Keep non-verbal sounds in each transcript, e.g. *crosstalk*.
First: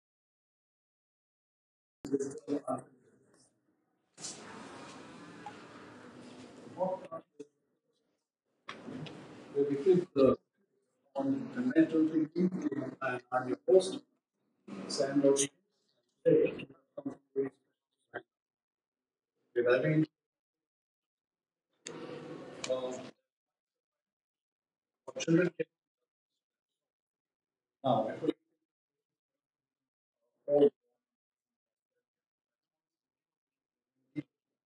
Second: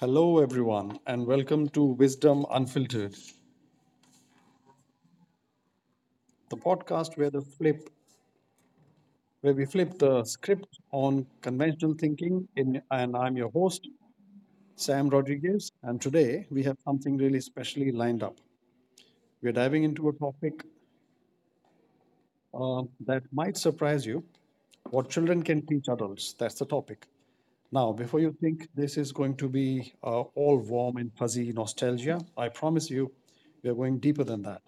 Hello, everyone, and welcome to Wisdom Unfiltered, the podcast where the flip where we flip the script on conventional thinking. In and I'm your host, Sam Rodriguez, and today we have something really specially lined up. We're diving into a topic that might surprise you: what children can teach adults. That's the topic. Now, before you think this is going to be all warm and fuzzy nostalgia, I promise you, we are going deeper than that.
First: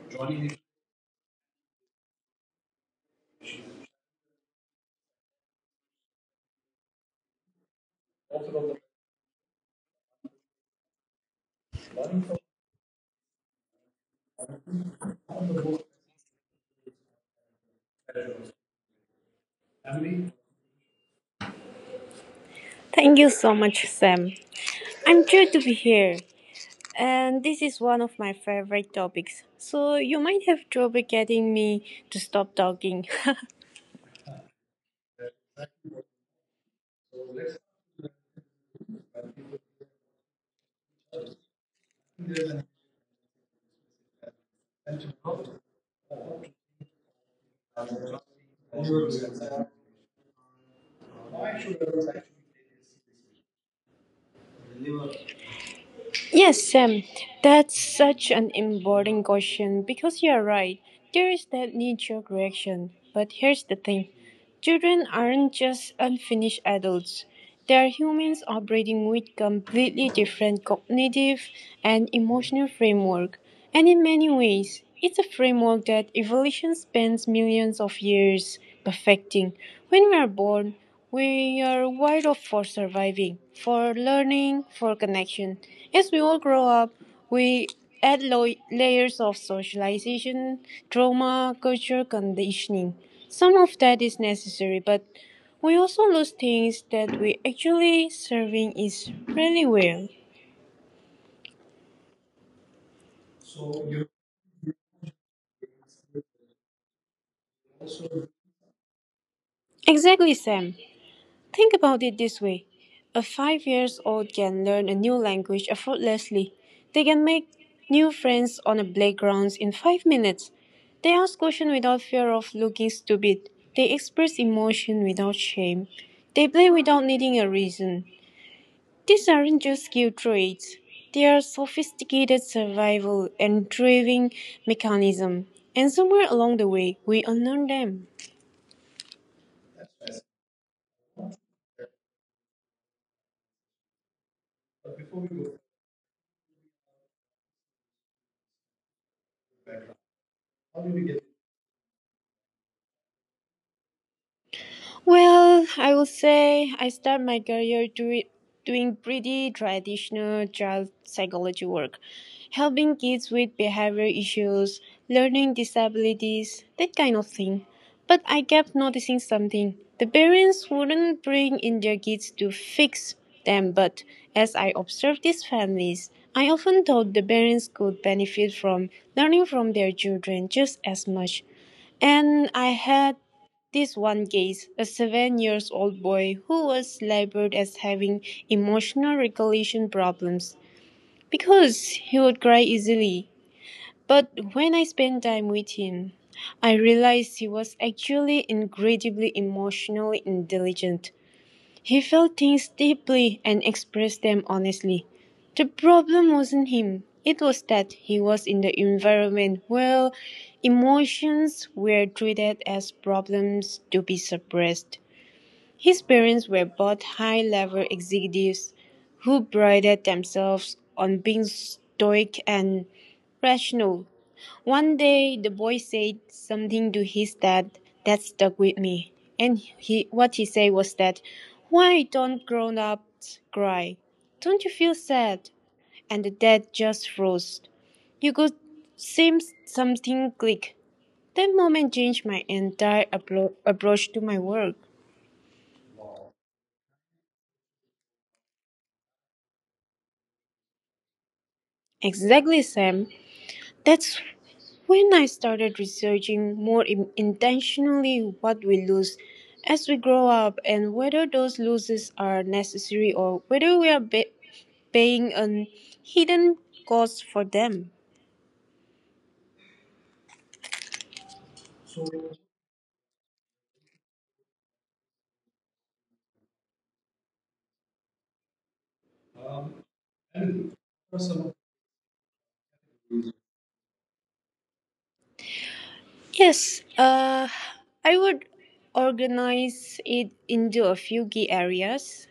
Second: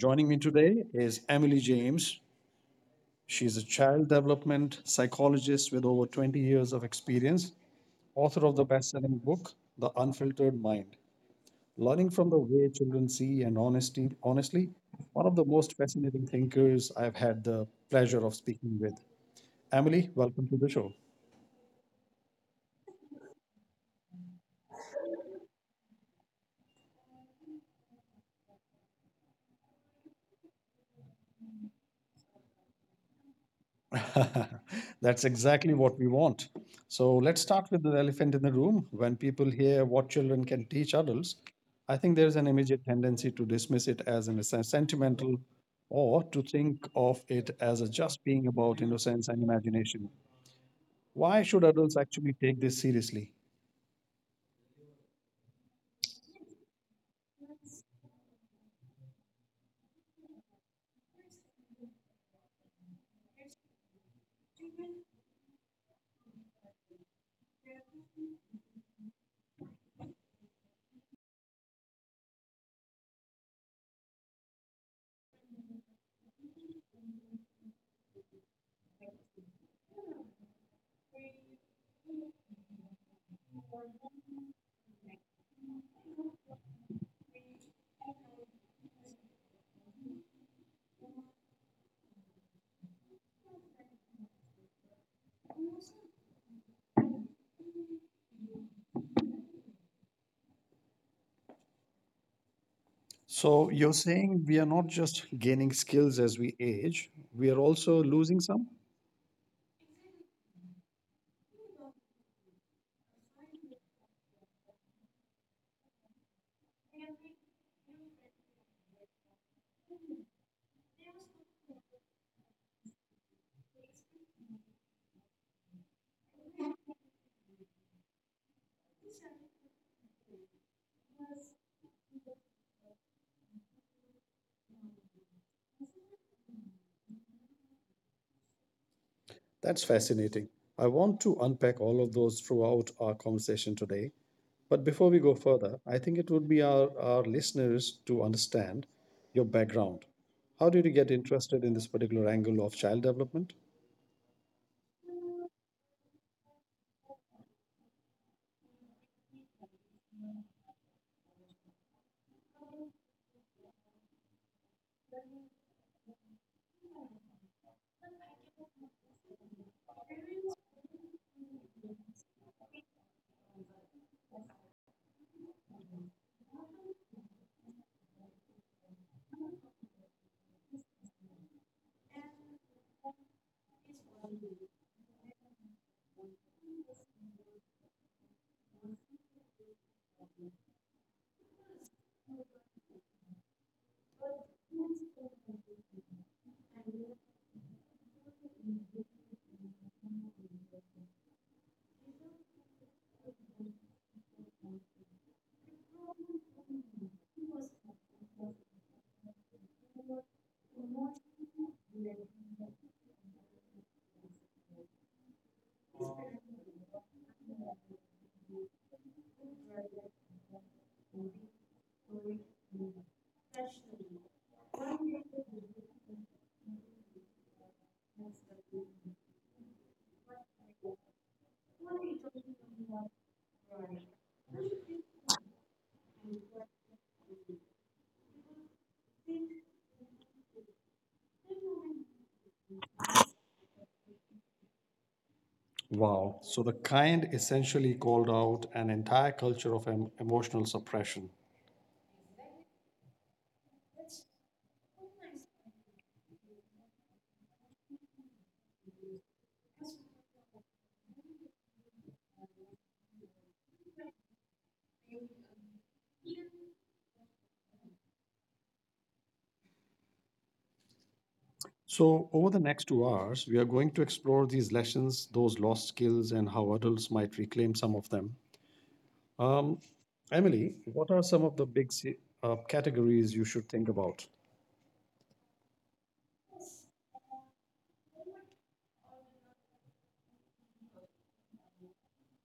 Joining me today is Emily James. She is a child development psychologist with over 20 years of experience, author of the best-selling book The Unfiltered Mind. Learning from the way children see and honestly, one of the most fascinating thinkers I've had the pleasure of speaking with. Emily, welcome to the show. Thank you so much, Sam. I'm glad to be here, and this is one of my favorite topics. So you might have trouble getting me to stop talking. *laughs* *laughs* That's exactly what we want. So let's start with the elephant in the room. When people hear what children can teach adults, I think there's an immediate tendency to dismiss it as sentimental or to think of it as a just being about innocence and imagination. Why should adults actually take this seriously? Yes, Sam, that's such an important question because you're right. There is that knee jerk reaction. But here's the thing children aren't just unfinished adults, they are humans operating with completely different cognitive and emotional framework. And in many ways, it's a framework that evolution spends millions of years perfecting. When we are born, we are wired up for surviving, for learning, for connection. As we all grow up, we add layers of socialization, trauma, culture, conditioning. Some of that is necessary, but we also lose things that we actually serving is really well. So you're saying we are not just gaining skills as we age, we are also losing some? Exactly, Sam. Think about it this way a five years old can learn a new language effortlessly. They can make new friends on the playgrounds in 5 minutes. They ask questions without fear of looking stupid. They express emotion without shame. They play without needing a reason. These aren't just skill traits. They are sophisticated survival and driving mechanism. And somewhere along the way, we unlearn them. That's fascinating. I want to unpack all of those throughout our conversation today. But before we go further, I think it would be our listeners to understand your background. How did you get interested in this particular angle of child development? Well, I would say I started my career doing pretty traditional child psychology work, helping kids with behavior issues, learning disabilities, that kind of thing. But I kept noticing something. The parents wouldn't bring in their kids to fix them, but as I observed these families, I often thought the parents could benefit from learning from their children just as much. And I had this one case, a 7-year-old boy who was labeled as having emotional regulation problems because he would cry easily. But when I spent time with him, I realized he was actually incredibly emotionally intelligent. He felt things deeply and expressed them honestly. The problem wasn't him. It was that he was in the environment where emotions were treated as problems to be suppressed. His parents were both high-level executives who prided themselves on being stoic and rational. One day, the boy said something to his dad that stuck with me, and he, what he said was that, "Why don't grown-ups cry? Don't you feel sad?" And the dad just froze. You could see something click. That moment changed my entire approach to my work. Wow. So the kind essentially called out an entire culture of emotional suppression. Exactly, Sam. That's when I started researching more intentionally what we lose as we grow up and whether those losses are necessary or whether we are paying a hidden cost for them. So, over the next 2 hours, we are going to explore these lessons, those lost skills, and how adults might reclaim some of them. Um, Emily, what are some of the big categories you should think about? Yes, I would organize it into a few key areas.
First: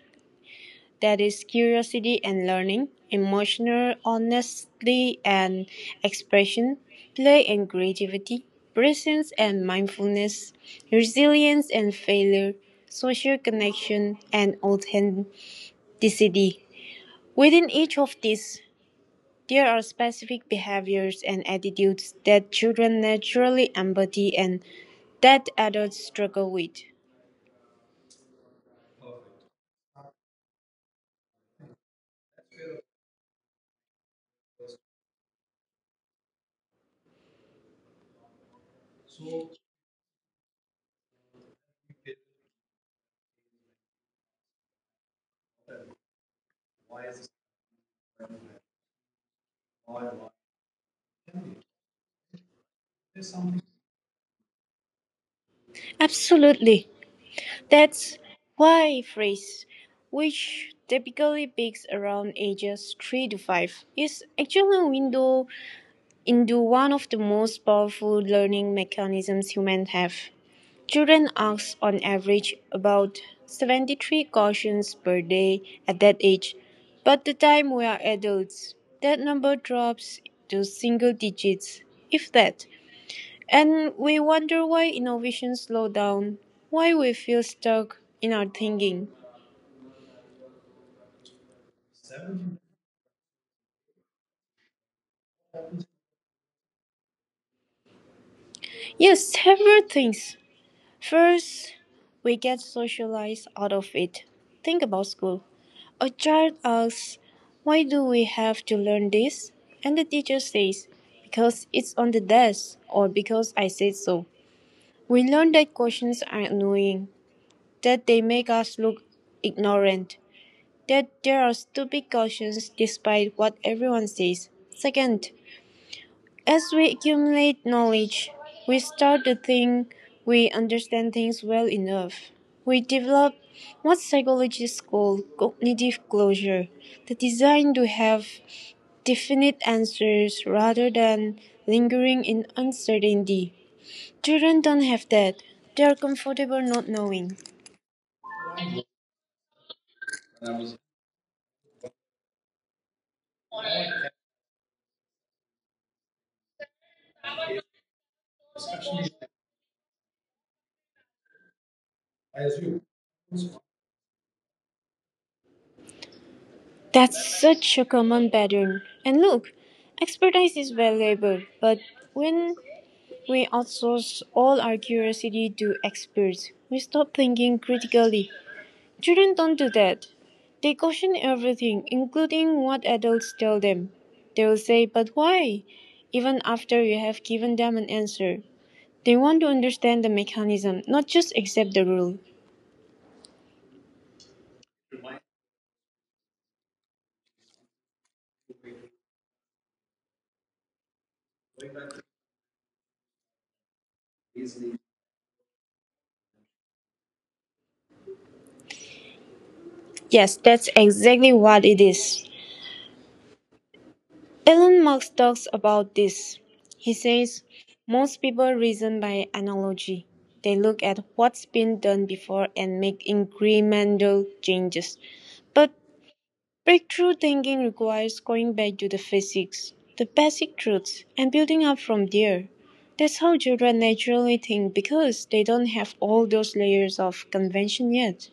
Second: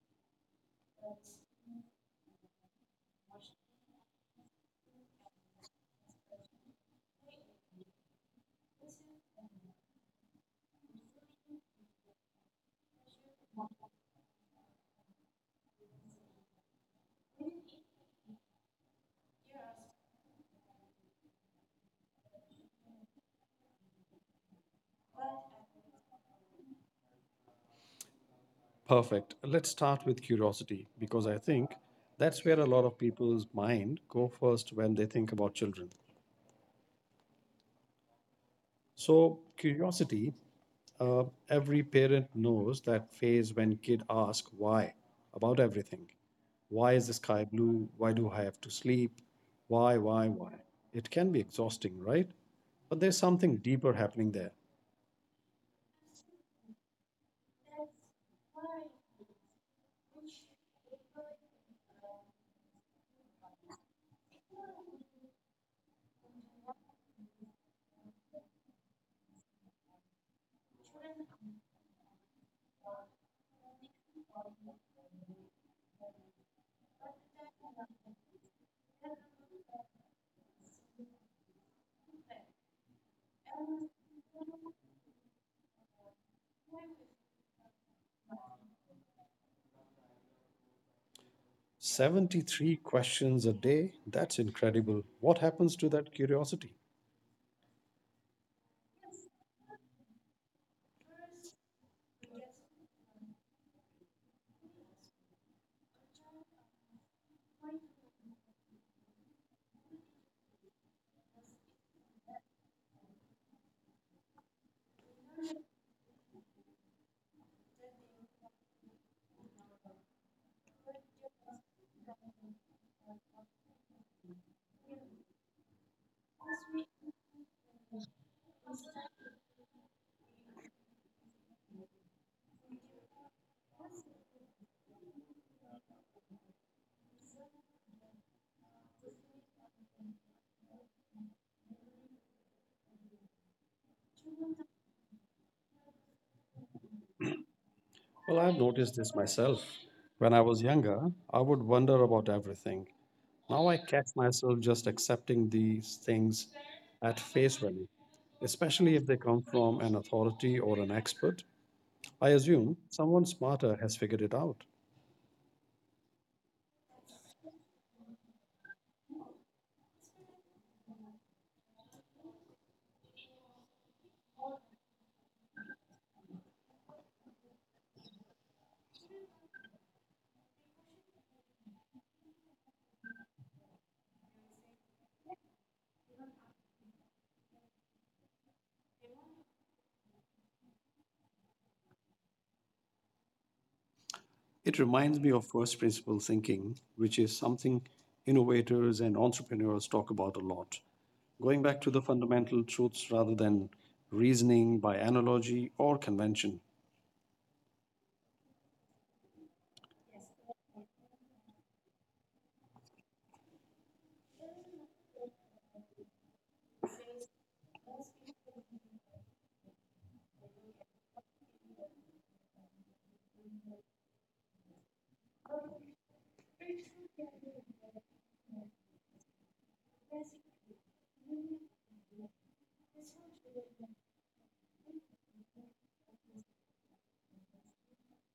That is curiosity and learning, emotional honesty and expression, play and creativity, presence and mindfulness, resilience and failure, social connection and authenticity. Within each of these, there are specific behaviors and attitudes that children naturally embody and that adults struggle with. Perfect. Let's start with curiosity because I think that's where a lot of people's mind go first when they think about children. So curiosity, every parent knows that phase when kid ask why about everything. Why is the sky blue? Why do I have to sleep? Why, why? It can be exhausting, right? But there's something deeper happening there. Absolutely. That's why phrase, which typically peaks around ages 3 to 5, is actually a window into one of the most powerful learning mechanisms humans have. Children ask on average about 73 questions per day at that age, but the time we are adults, that number drops to single digits, if that. And we wonder why innovation slow down, why we feel stuck in our thinking. 73 questions a day? That's incredible. What happens to that curiosity? Yes, several things. First, we get socialized out of it. Think about school. A child asks, Why do we have to learn this? And the teacher says, Because it's on the desk or because I said so. We learn that questions are annoying, that they make us look ignorant, that there are stupid cautions despite what everyone says. Second, as we accumulate knowledge, we start to think we understand things well enough. We develop what psychologists call cognitive closure, the desire to have definite answers rather than lingering in uncertainty. Children don't have that. They are comfortable not knowing. Well, I've noticed this myself. When I was younger, I would wonder about everything. Now I catch myself just accepting these things at face value, especially if they come from an authority or an expert. I assume someone smarter has figured it out. That's such a common pattern. And look, expertise is valuable, but when we outsource all our curiosity to experts, we stop thinking critically. Children don't do that. They question everything, including what adults tell them. They will say, But why? Even after you have given them an answer. They want to understand the mechanism, not just accept the rule. It reminds me of first principle thinking, which is something innovators and entrepreneurs talk about a lot, going back to the fundamental truths rather than reasoning by analogy or convention. Yes, that's exactly what it is. Elon Musk talks about this. He says, Most people reason by analogy. They look at what's been done before and make incremental changes. But breakthrough thinking requires going back to the physics, the basic truths, and building up from there. That's how children naturally think because they don't have all those layers of convention yet.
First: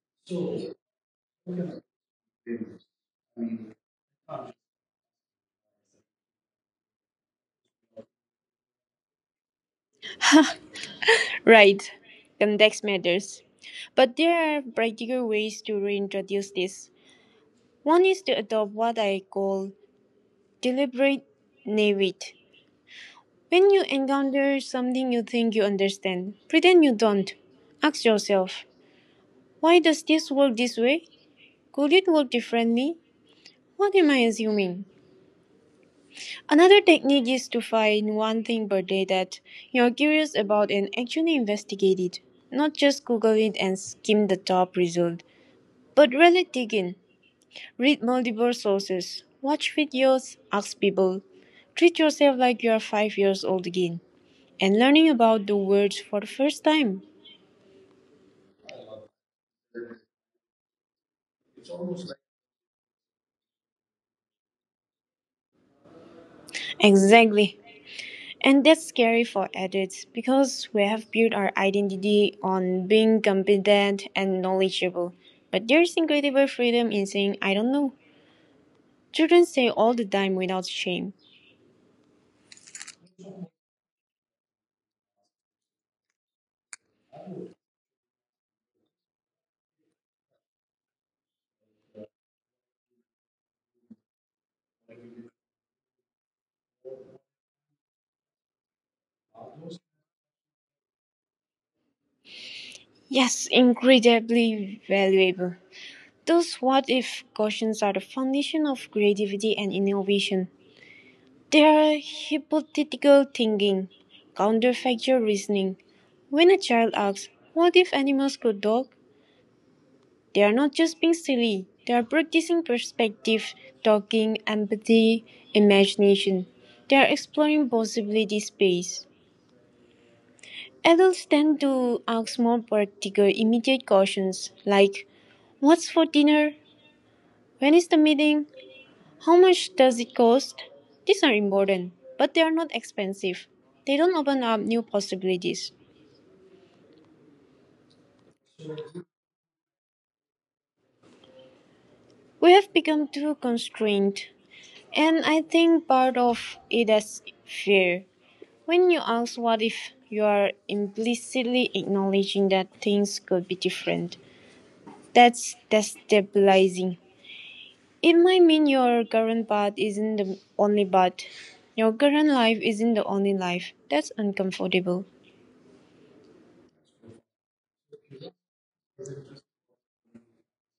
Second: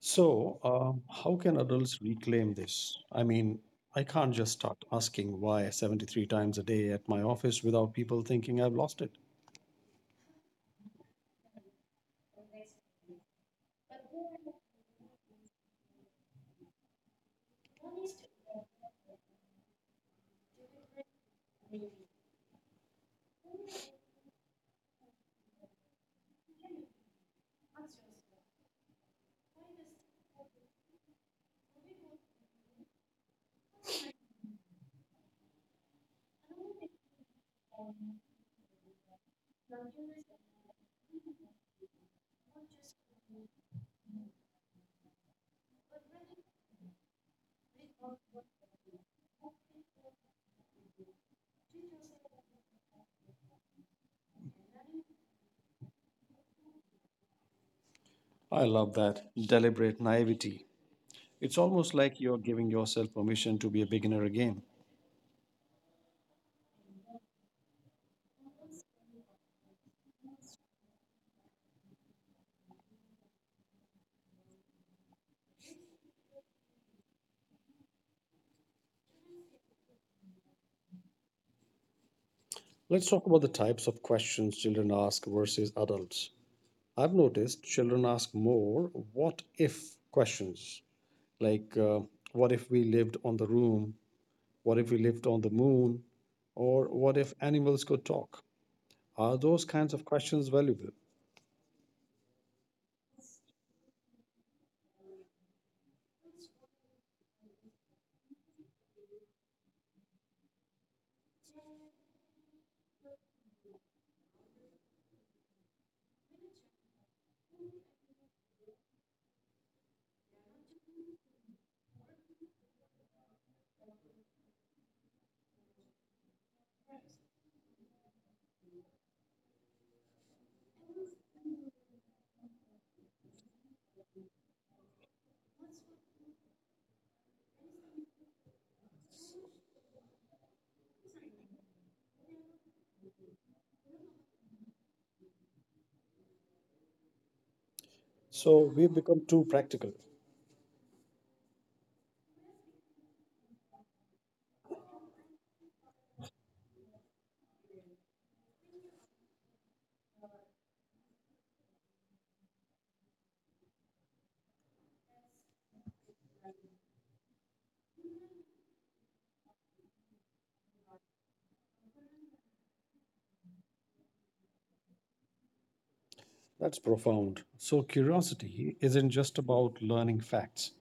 So, how can adults reclaim this? I mean, I can't just start asking why 73 times a day at my office without people thinking I've lost it. Right, context matters. But there are practical ways to reintroduce this. One is to adopt what I call deliberate naivete. When you encounter something you think you understand, pretend you don't. Ask yourself, why does this work this way? Could it work differently? What am I assuming? Another technique is to find one thing per day that you're curious about and actually investigate it. Not just Google it and skim the top result, but really dig in. Read multiple sources, watch videos, ask people, treat yourself like you are five years old again and learning about the words for the first time. I love that deliberate naivety. It's almost like you're giving yourself permission to be a beginner again. Exactly. And that's scary for adults because we have built our identity on being competent and knowledgeable. But there's incredible freedom in saying, I don't know. Children say all the time without shame. Let's talk about the types of questions children ask versus adults. I've noticed children ask more what if questions, like what if we lived on the room what if we lived on the moon, or what if animals could talk? Are those kinds of questions valuable? Yes, incredibly valuable. Those what if questions are the foundation of creativity and innovation. They are hypothetical thinking, counterfactual reasoning. When a child asks, What if animals could talk? They are not just being silly, they are practicing perspective, talking, empathy, imagination. They are exploring possibility space. Adults tend to ask more practical, immediate questions like, What's for dinner? When is the meeting? How much does it cost? These are important, but they are not expensive. They don't open up new possibilities. So we've become too practical? We have become too constrained, and I think part of it is fear. When you ask what if, you are implicitly acknowledging that things could be different. That's destabilizing. It might mean your current path isn't the only path. Your current life isn't the only life. That's uncomfortable. That's profound. So curiosity isn't just about learning facts,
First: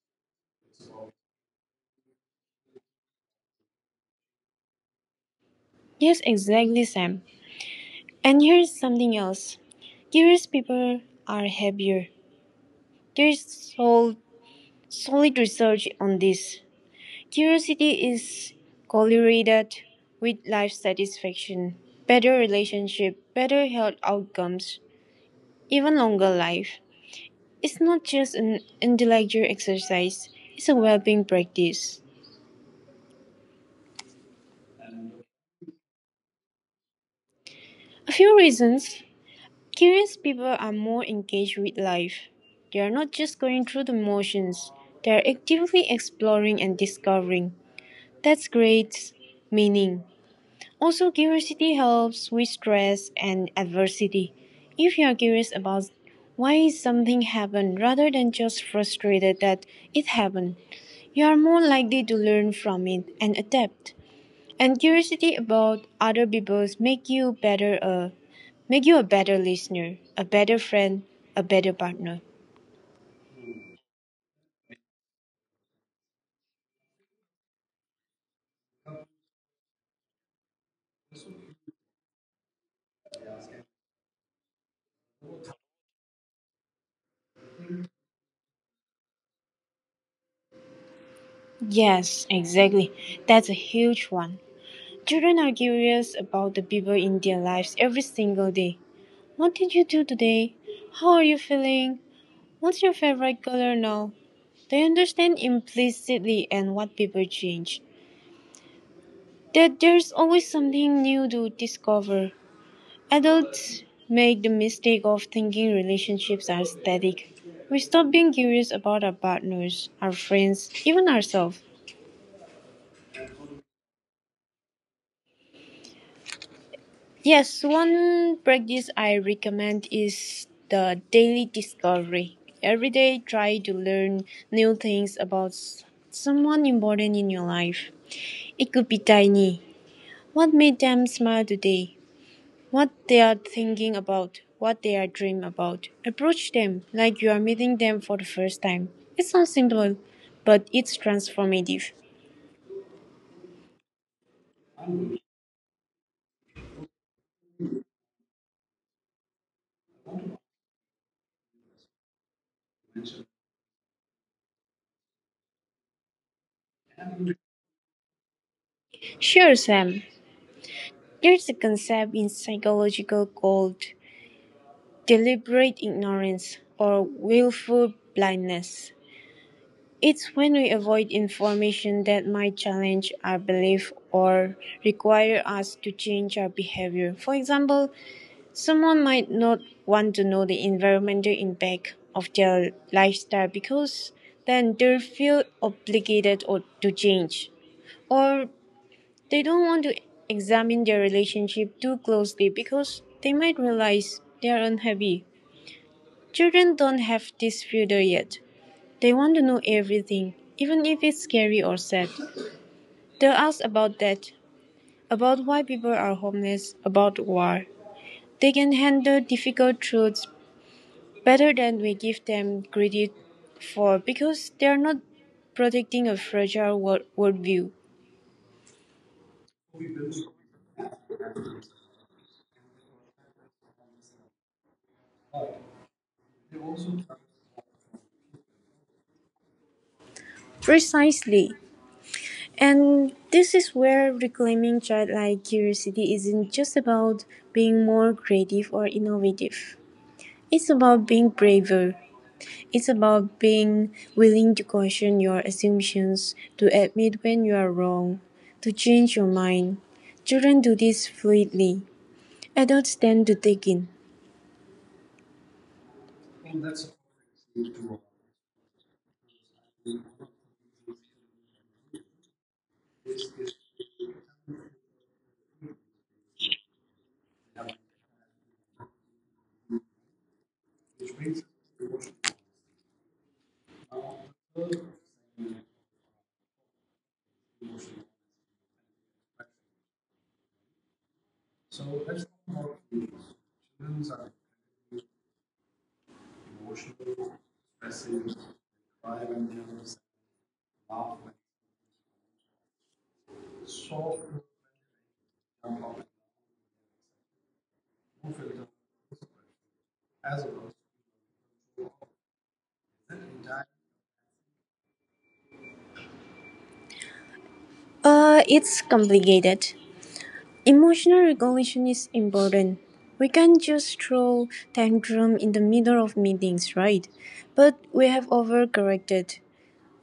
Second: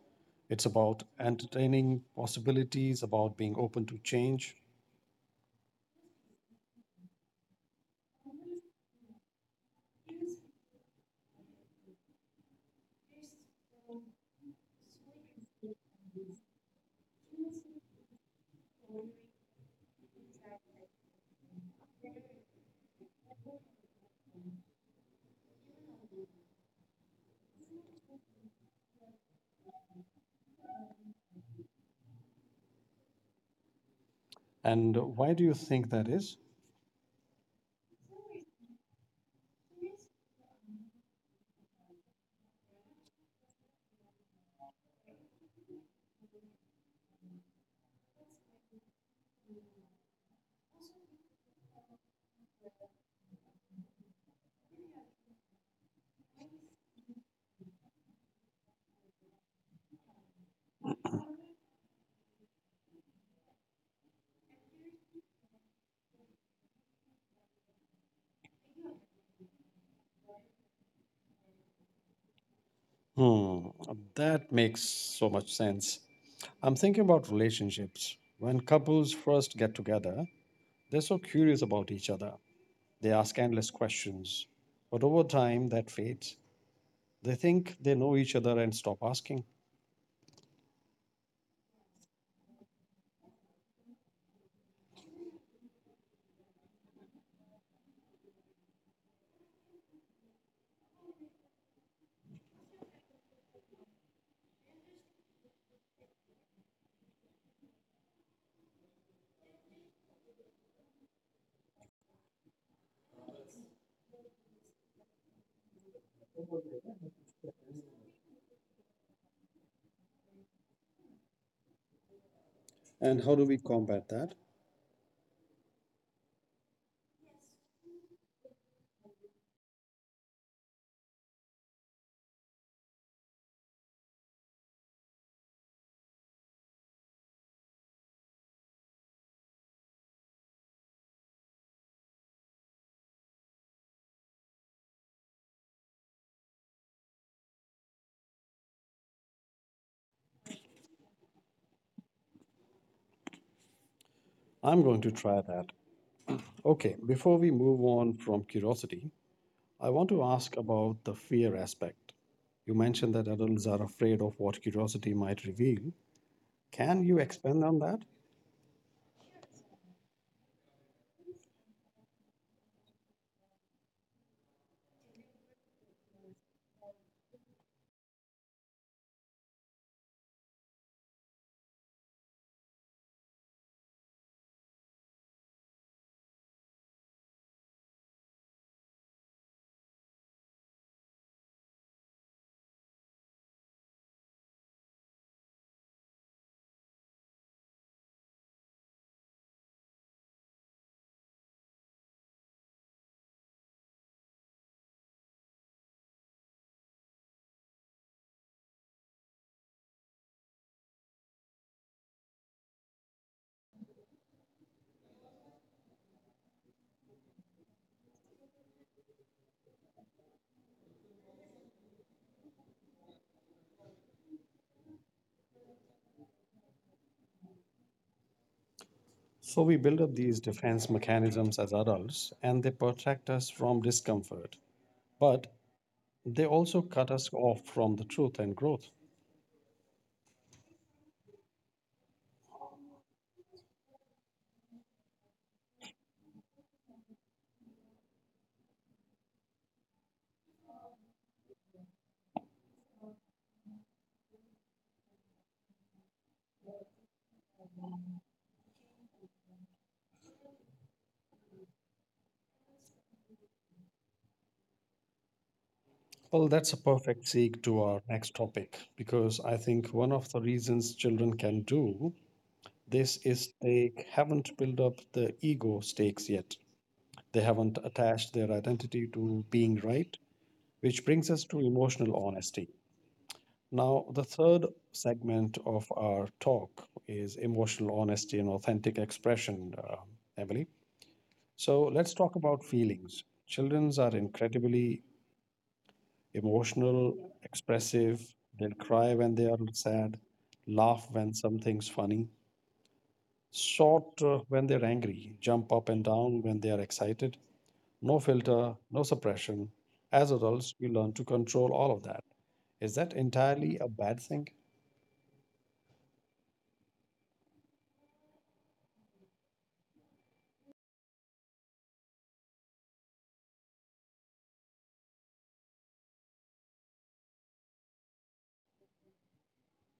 it's about entertaining possibilities, about being open to change. Yes, exactly, Sam. And here's something else curious people are happier. There's solid research on this. Curiosity is correlated with life satisfaction, better relationship, better health outcomes, even longer life. It's not just an intellectual exercise, it's a well being practice. And why do you think that is? A few reasons Curious people are more engaged with life. They are not just going through the motions, they are actively exploring and discovering. That's great meaning. Also, curiosity helps with stress and adversity. If you are curious about why something happened rather than just frustrated that it happened, you are more likely to learn from it and adapt. And curiosity about other people's make you a better listener, a better friend, a better partner. Hmm, that makes so much sense. I'm thinking about relationships. When couples first get together, they're so curious about each other. They ask endless questions. But over time, that fades. They think they know each other and stop asking. Yes, exactly. That's a huge one. Children are curious about the people in their lives every single day. What did you do today? How are you feeling? What's your favorite color now? They understand implicitly and what people change. That there's always something new to discover. Adults make the mistake of thinking relationships are static. We stop being curious about our partners, our friends, even ourselves. And how do we combat that? Yes, one practice I recommend is the daily discovery. Every day, try to learn new things about someone important in your life. It could be tiny. What made them smile today? What they're thinking about, what they're dreaming about. Approach them like you're meeting them for the first time. It sounds simple, but it's transformative. I'm going to try that. Okay, before we move on from curiosity, I want to ask about the fear aspect. You mentioned that adults are afraid of what curiosity might reveal. Can you expand on that? Sure, Sam. There's a concept in psychology called deliberate ignorance or willful blindness. It's when we avoid information that might challenge our belief or require us to change our behavior. For example, Someone might not want to know the environmental impact of their lifestyle because then they feel obligated or to change. Or they don't want to examine their relationship too closely because they might realize they are unhappy. Children don't have this filter yet. They want to know everything, even if it's scary or sad. They'll ask about that, about why people are homeless, about war. They can handle difficult truths better than we give them credit for because they're not protecting a fragile world worldview. So, we build up these defense mechanisms as adults and they protect us from discomfort. But they also cut us off from the truth and growth. Precisely. And this is where reclaiming childlike curiosity isn't just about being more creative or innovative. It's about being braver. It's about being willing to question your assumptions, to admit when you are wrong, to change your mind. Children do this fluidly. Adults tend to take in. Well, that's a perfect segue to our next topic because I think one of the reasons children can do this is they haven't built up the ego stakes yet. They haven't attached their identity to being right, which brings us to emotional honesty. Now, the third segment of our talk is emotional honesty and authentic expression, Emily. So let's talk about feelings. Children are incredibly emotional, expressive. They'll cry when they are sad, laugh when something's funny, shout when they're angry, jump up and down when they are excited. No filter, no suppression. As adults, we learn to control all of that. Is that entirely a bad thing? It's complicated. Emotional regulation is important. We can't just throw tantrum in the middle of meetings, right? But we have overcorrected.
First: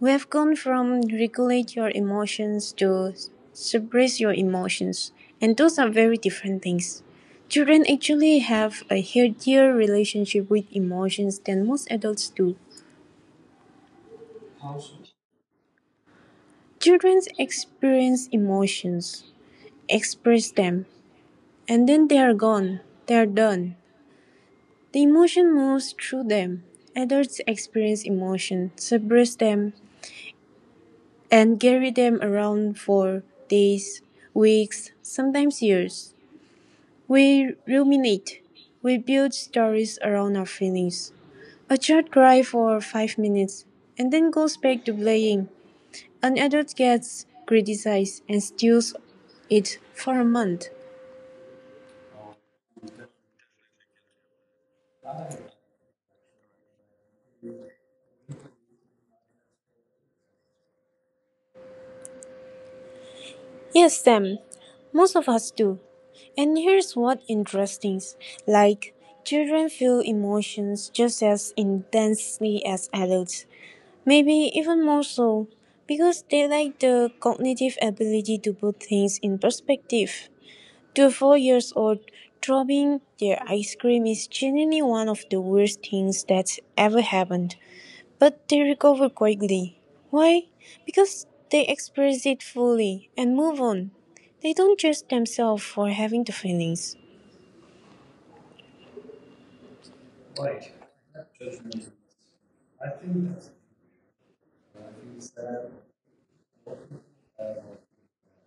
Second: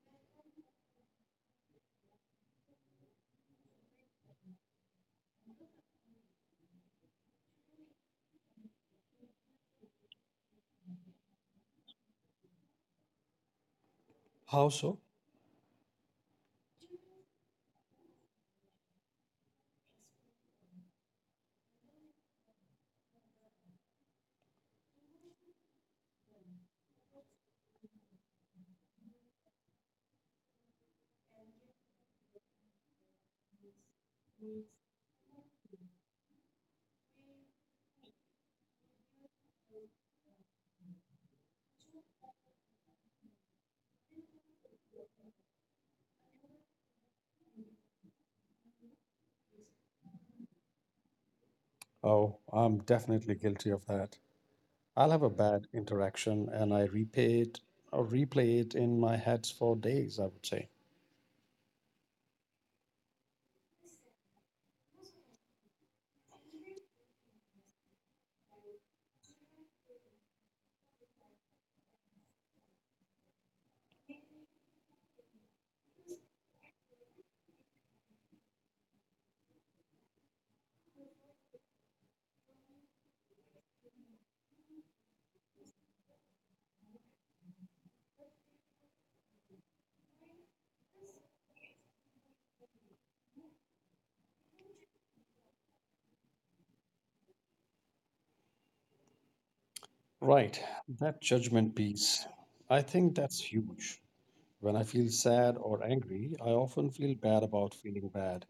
We have gone from regulate your emotions to suppress your emotions, and those are very different things. Children actually have a healthier relationship with emotions than most adults do. How so? Children experience emotions, express them, And then they're gone, they're done. The emotion moves through them. Adults experience emotion, suppress them, and carry them around for days, weeks, sometimes years. We ruminate. We build stories around our feelings. A child cries for 5 minutes and then goes back to playing. An adult gets criticized and steals it for a month. Oh, I'm definitely guilty of that. I'll have a bad interaction and I replay it or replay it in my heads for days, I would say. Yes, Sam. Most of us do. And here's what interesting. Like, Children feel emotions just as intensely as adults. Maybe even more so, because they lack the cognitive ability to put things in perspective. To a 4 years old, dropping their ice cream is genuinely one of the worst things that's ever happened. But they recover quickly. Why? Because they express it fully and move on. They don't judge themselves for having the feelings. Right, that judgment piece. I think that's huge. When I feel sad or angry, I often feel bad about feeling bad.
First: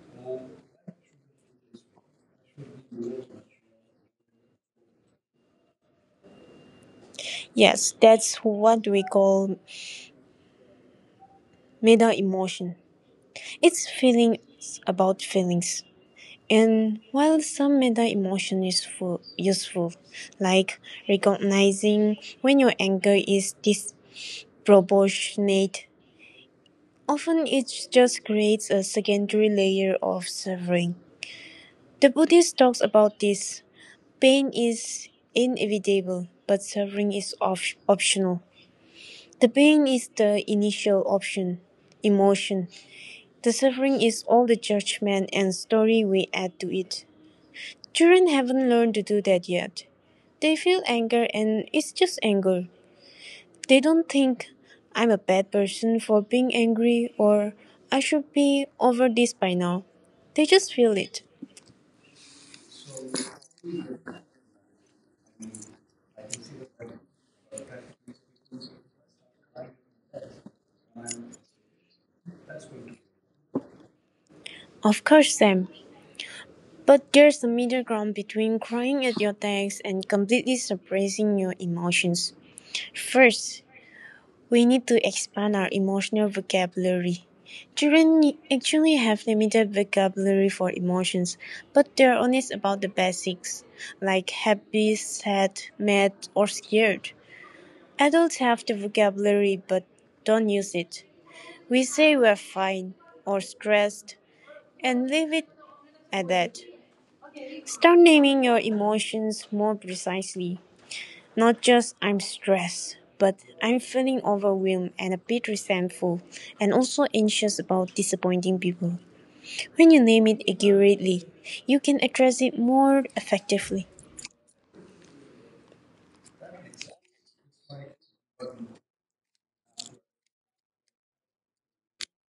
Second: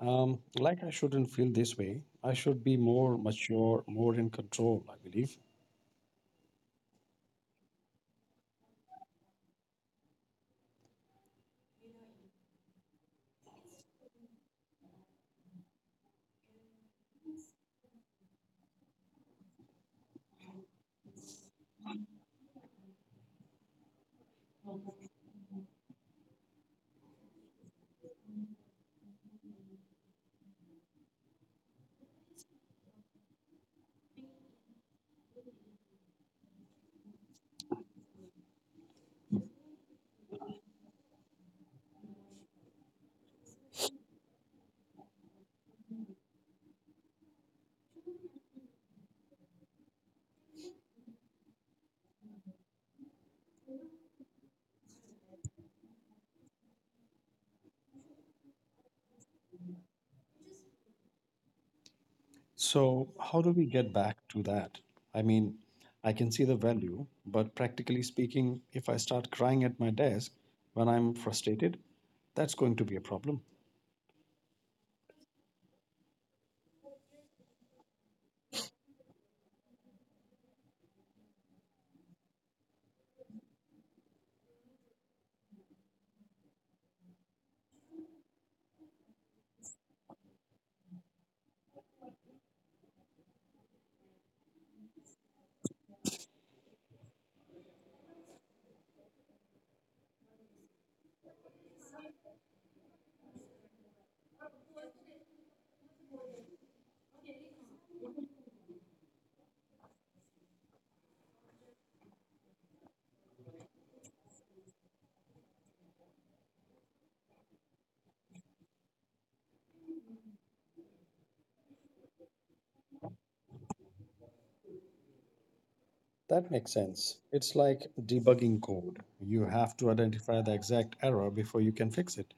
Like I shouldn't feel this way. I should be more mature, more in control, I believe. Yes, that's what we call meta emotion. It's feelings about feelings. And while some meta emotion is useful, like recognizing when your anger is disproportionate, often it just creates a secondary layer of suffering. The Buddhist talks about this: pain is inevitable, but suffering is optional. The pain is the initial option, emotion; the suffering is all the judgment and story we add to it. Children haven't learned to do that yet. They feel anger and it's just anger. They don't think, I'm a bad person for being angry, or I should be over this by now. They just feel it. So, how do we get back to that? I mean, I can see the value, but practically speaking, if I start crying at my desk when I'm frustrated, that's going to be a problem. Of course, Sam. But there's a middle ground between crying at your desk and completely suppressing your emotions. First, we need to expand our emotional vocabulary. Children actually have limited vocabulary for emotions, but they're honest about the basics, like happy, sad, mad, or scared. Adults have the vocabulary but don't use it. We say we're fine or stressed and leave it at that. Start naming your emotions more precisely. Not just I'm stressed, but I'm feeling overwhelmed and a bit resentful and also anxious about disappointing people. When you name it accurately, you can address it more effectively. That makes sense. It's like debugging code. You have to identify the exact error before you can fix it.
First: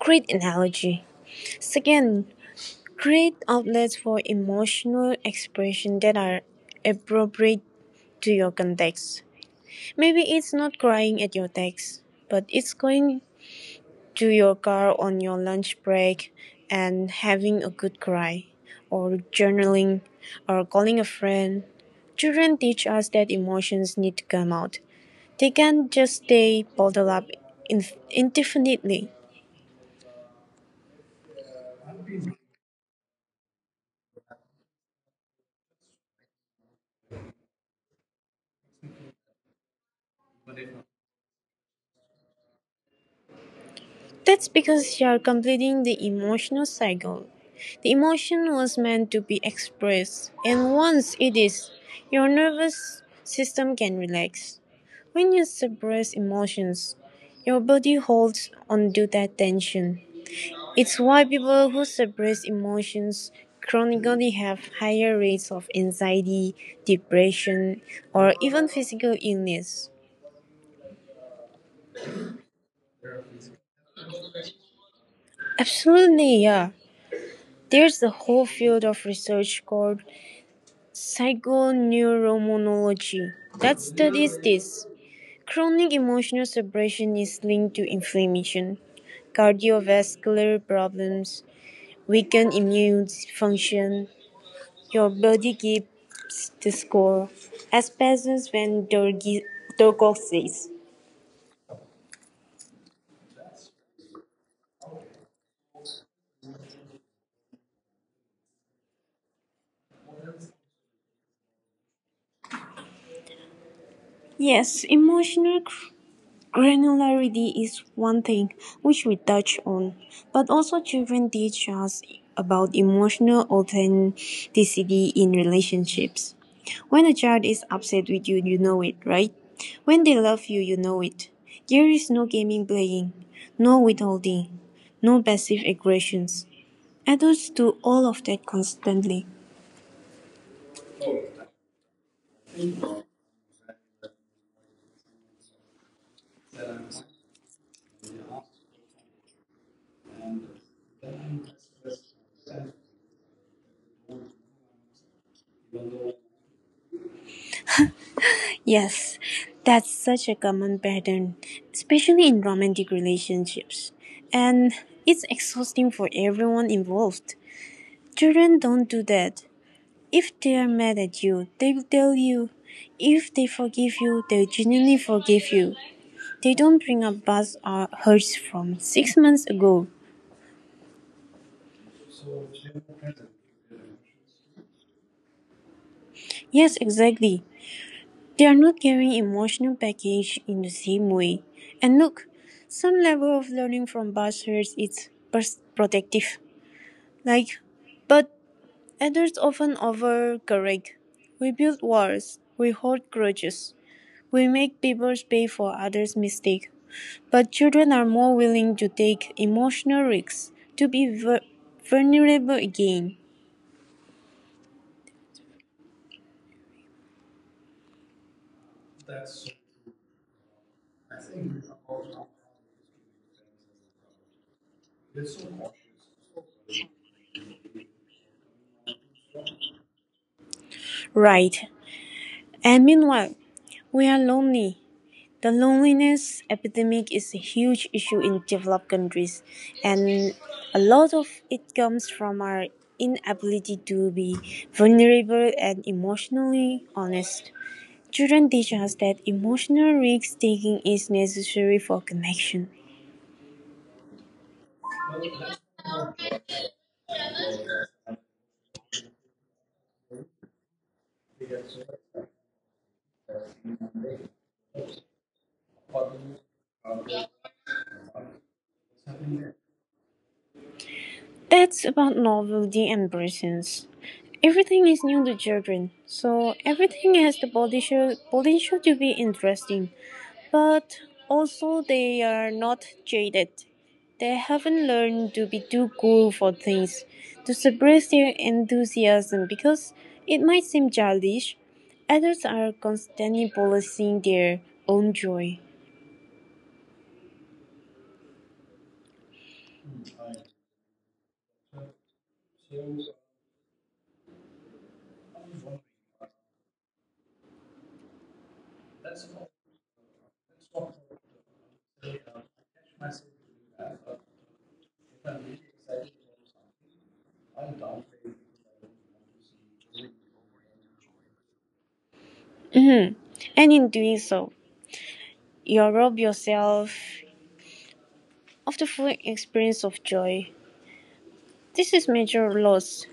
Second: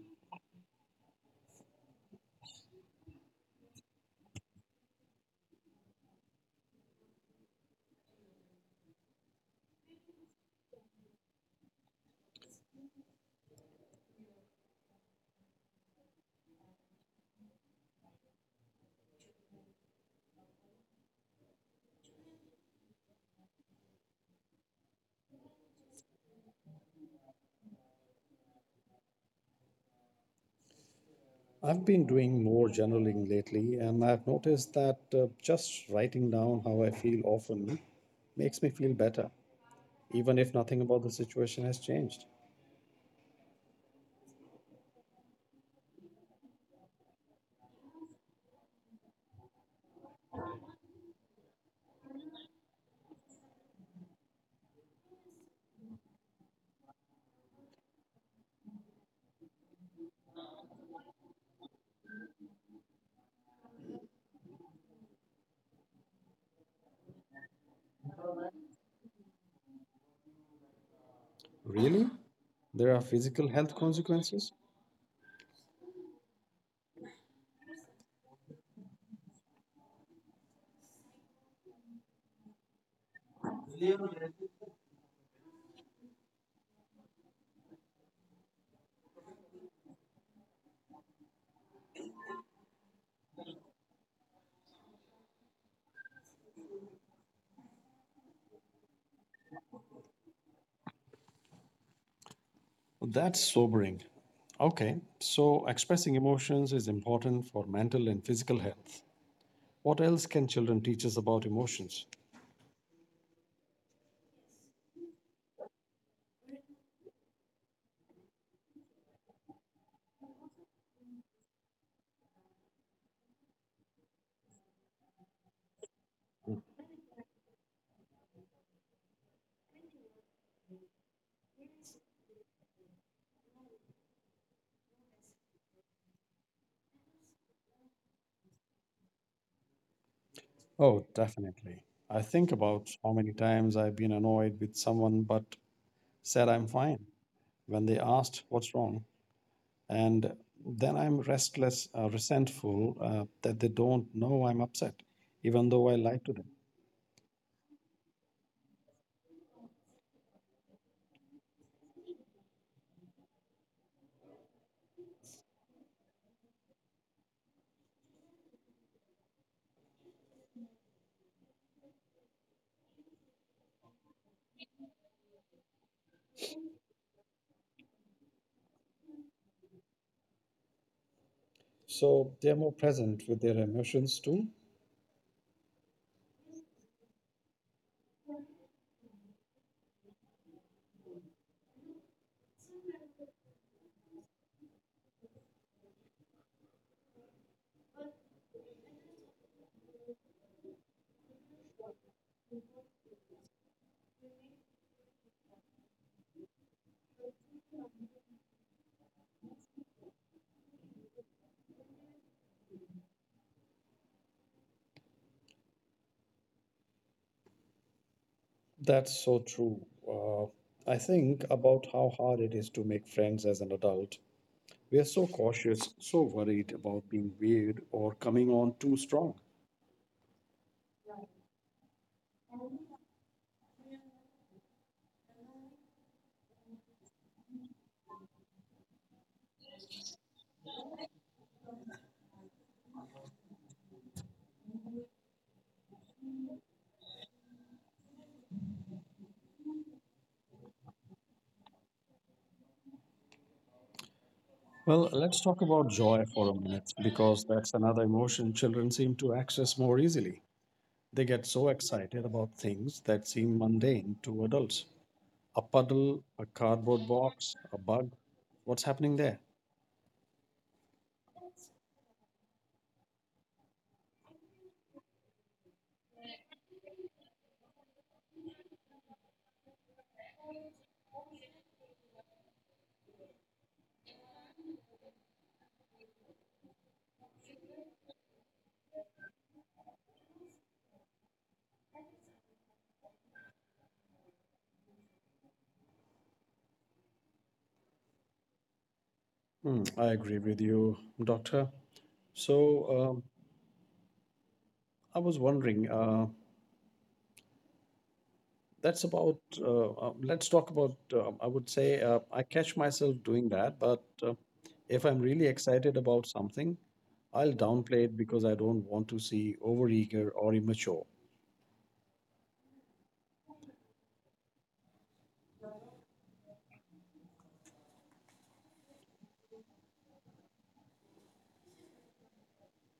Create analogy. Second, create outlets for emotional expression that are appropriate to your context. Maybe it's not crying at your text, but it's going to your car on your lunch break and having a good cry, or journaling, or calling a friend. Children teach us that emotions need to come out. They can't just stay bottled up in- indefinitely. I've been doing more journaling lately, and I've noticed that just writing down how I feel often makes me feel better, even if nothing about the situation has changed. That's because you're completing the emotional cycle. The emotion was meant to be expressed, and once it is, your nervous system can relax. When you suppress emotions, your body holds onto that tension. It's why people who suppress emotions chronically have higher rates of anxiety, depression, or even physical illness. Really? There are physical health consequences? Absolutely, yeah. There's a whole field of research called Psychoneuroimmunology that studies this. Chronic emotional suppression is linked to inflammation, cardiovascular problems, weakened immune function. Your body gives the score, as passes when Durkop says. Well, that's sobering. Okay, so expressing emotions is important for mental and physical health. What else can children teach us about emotions? Yes, emotional granularity is one thing which we touch on, but also children teach us about emotional authenticity in relationships. When a child is upset with you, you know it, right? When they love you, you know it. There is no gaming playing, no withholding, no passive aggressions. Adults do all of that constantly. Oh, definitely. I think about how many times I've been annoyed with someone but said I'm fine when they asked what's wrong. And then I'm resentful that they don't know I'm upset, even though I lied to them. Yes, that's such a common pattern, especially in romantic relationships. And it's exhausting for everyone involved. Children don't do that. If they are mad at you, they'll tell you. If they forgive you, they genuinely forgive you. They don't bring up past or hurts from 6 months ago. So they're more present with their emotions too. Yes, exactly. They are not carrying emotional baggage in the same way. And look, some level of learning from past hurts is protective. Like, but adults often overcorrect. We build walls, we hold grudges, we make people pay for others' mistakes. But children are more willing to take emotional risks, to be vulnerable again. That's so true. Uh, I think about how hard it is to make friends as an adult. We are so cautious, so worried about being weird or coming on too strong. Right. And meanwhile, we are lonely. The loneliness epidemic is a huge issue in developed countries, and a lot of it comes from our inability to be vulnerable and emotionally honest. Children teach us that emotional risk taking is necessary for connection. Well, let's talk about joy for a minute because that's another emotion children seem to access more easily. They get so excited about things that seem mundane to adults. A puddle, a cardboard box, a bug. What's happening there? That's about novelty and presence. Everything is new to children, so everything has the potential, potential to be interesting. But also they are not jaded. They haven't learned to be too cool for things, to suppress their enthusiasm because it might seem childish. Adults are constantly policing their own joy. Hmm, I agree with you, doctor. So, um, I was wondering, that's about let's talk about I would say I catch myself doing that, but if I'm really excited about something, I'll downplay it because I don't want to see overeager or immature. Mhm. And in doing so, you rob yourself of the full experience of joy. This is major loss.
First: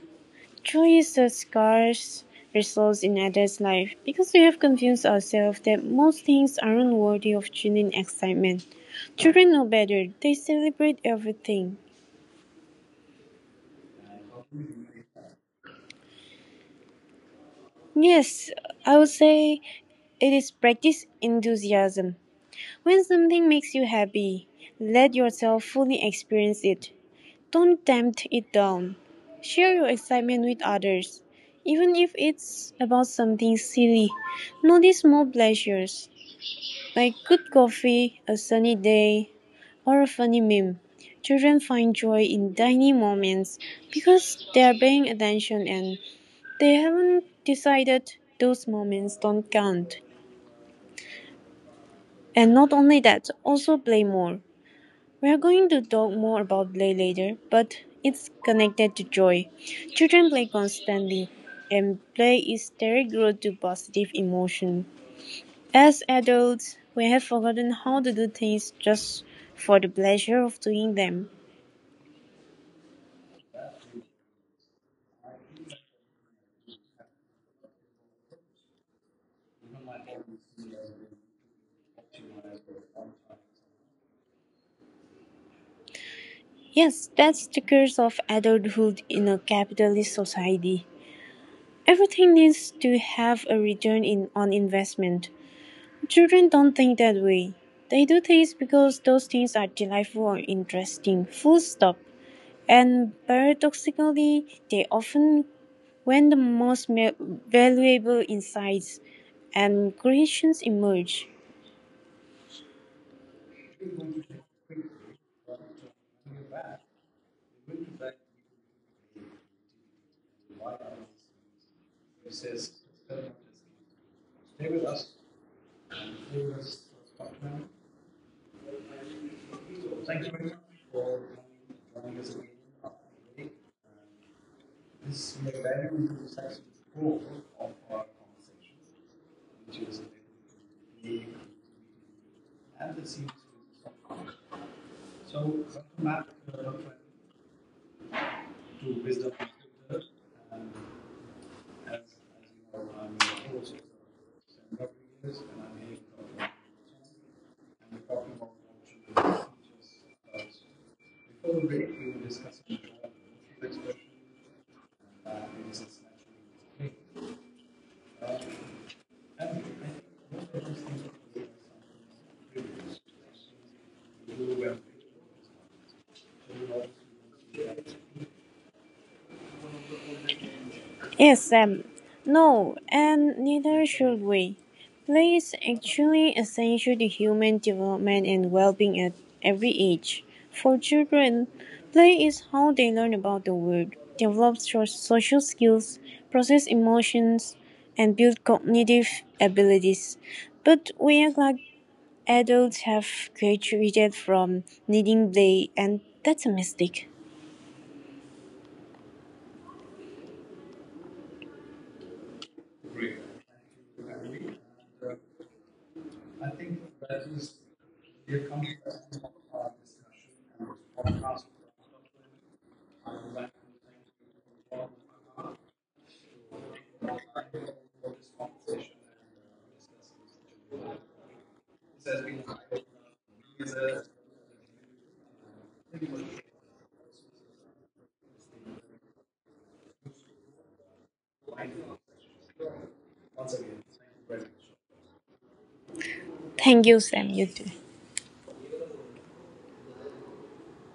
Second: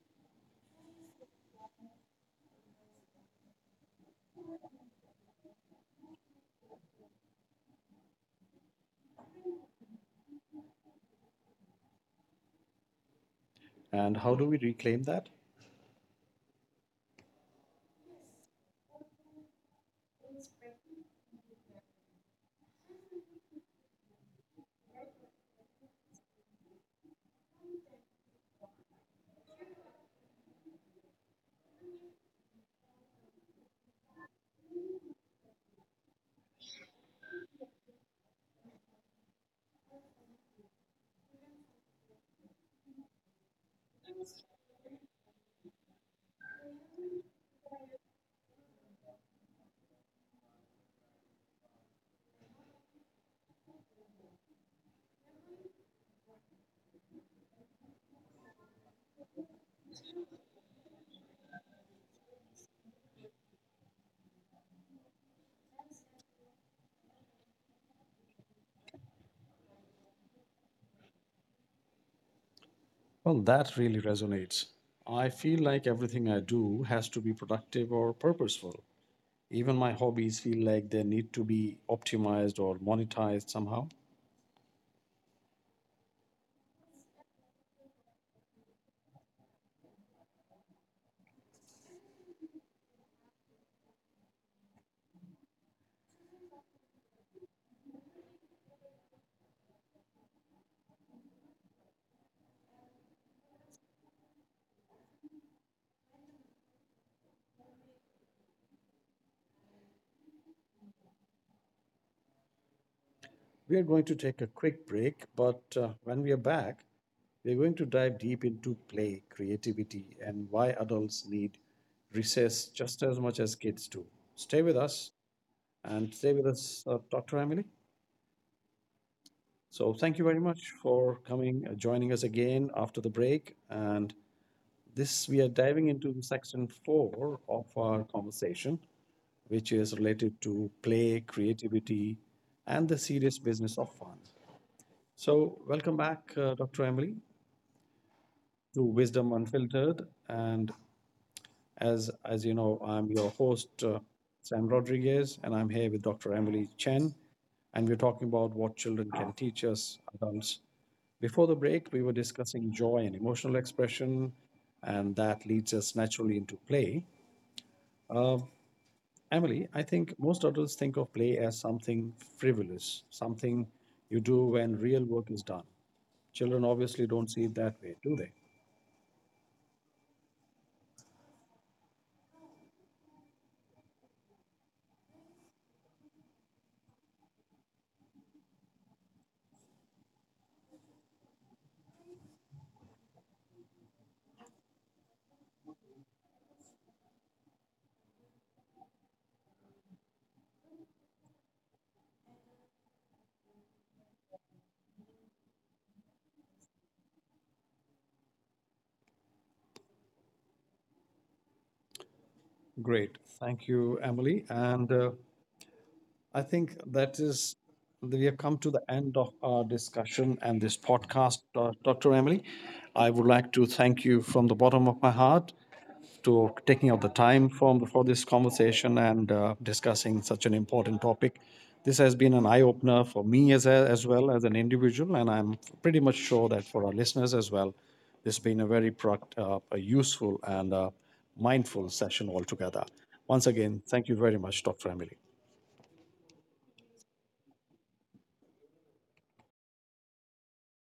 Joy is a scarce resource in adult life because we have convinced ourselves that most things aren't worthy of genuine excitement. Children know better, they celebrate everything. And how do we reclaim that? Yes, I would say it is practice enthusiasm. When something makes you happy, let yourself fully experience it. Don't tempt it down. Share your excitement with others, even if it's about something silly. Notice small pleasures. Like good coffee, a sunny day, or a funny meme, children find joy in tiny moments because they are paying attention and they haven't decided those moments don't count. And not only that, also play more. We are going to talk more about play later, but it's connected to joy. Children play constantly, and play is their road to positive emotion. As adults, we have forgotten how to do things just for the pleasure of doing them. Well, that really resonates. I feel like everything I do has to be productive or purposeful. Even my hobbies feel like they need to be optimized or monetized somehow. Yes, that's the curse of adulthood in a capitalist society. Everything needs to have a return in, on investment. Children don't think that way. They do things because those things are delightful or interesting, full stop. And paradoxically, they often when the most valuable insights and creations emerge. We are going to take a quick break, but when we are back, we're going to dive deep into play, creativity, and why adults need recess just as much as kids do. Stay with us Stay with us, Dr. Emily. So, thank you very much for joining us again after the break. And this, we are diving into section four of our conversation, which is related to play, creativity, and the serious business of fun. So, welcome back, Dr. Emily, to Wisdom Unfiltered. And as you know, I'm your host, Sam Rodriguez, and I'm here with Dr. Emily Chen, and we're talking about what children can teach us adults. Before the break, we were discussing joy and emotional expression, and that leads us naturally into play. Uh, Emily, I think most adults think of play as something frivolous, something you do when real work is done. Children obviously don't see it that way, do they? Yes, Sam. No, and neither should we. Play is actually essential to human development and well being at every age. For children, play is how they learn about the world, develop social skills, process emotions, and build cognitive abilities. But we act like adults have graduated from needing play, and that's a mistake. Great. Thank you, Emily. And I think that is, we have come to the end of our discussion and this podcast, Dr. Emily. I would like to thank you from the bottom of my heart to taking out the time from for this conversation and discussing such an important topic. This has been an eye opener for me as well as an individual, and I'm pretty much sure that for our listeners as well, this has been a very product, a useful and mindful session altogether. Once again, thank you very much, Dr. Emily. Thank you, Sam. You too.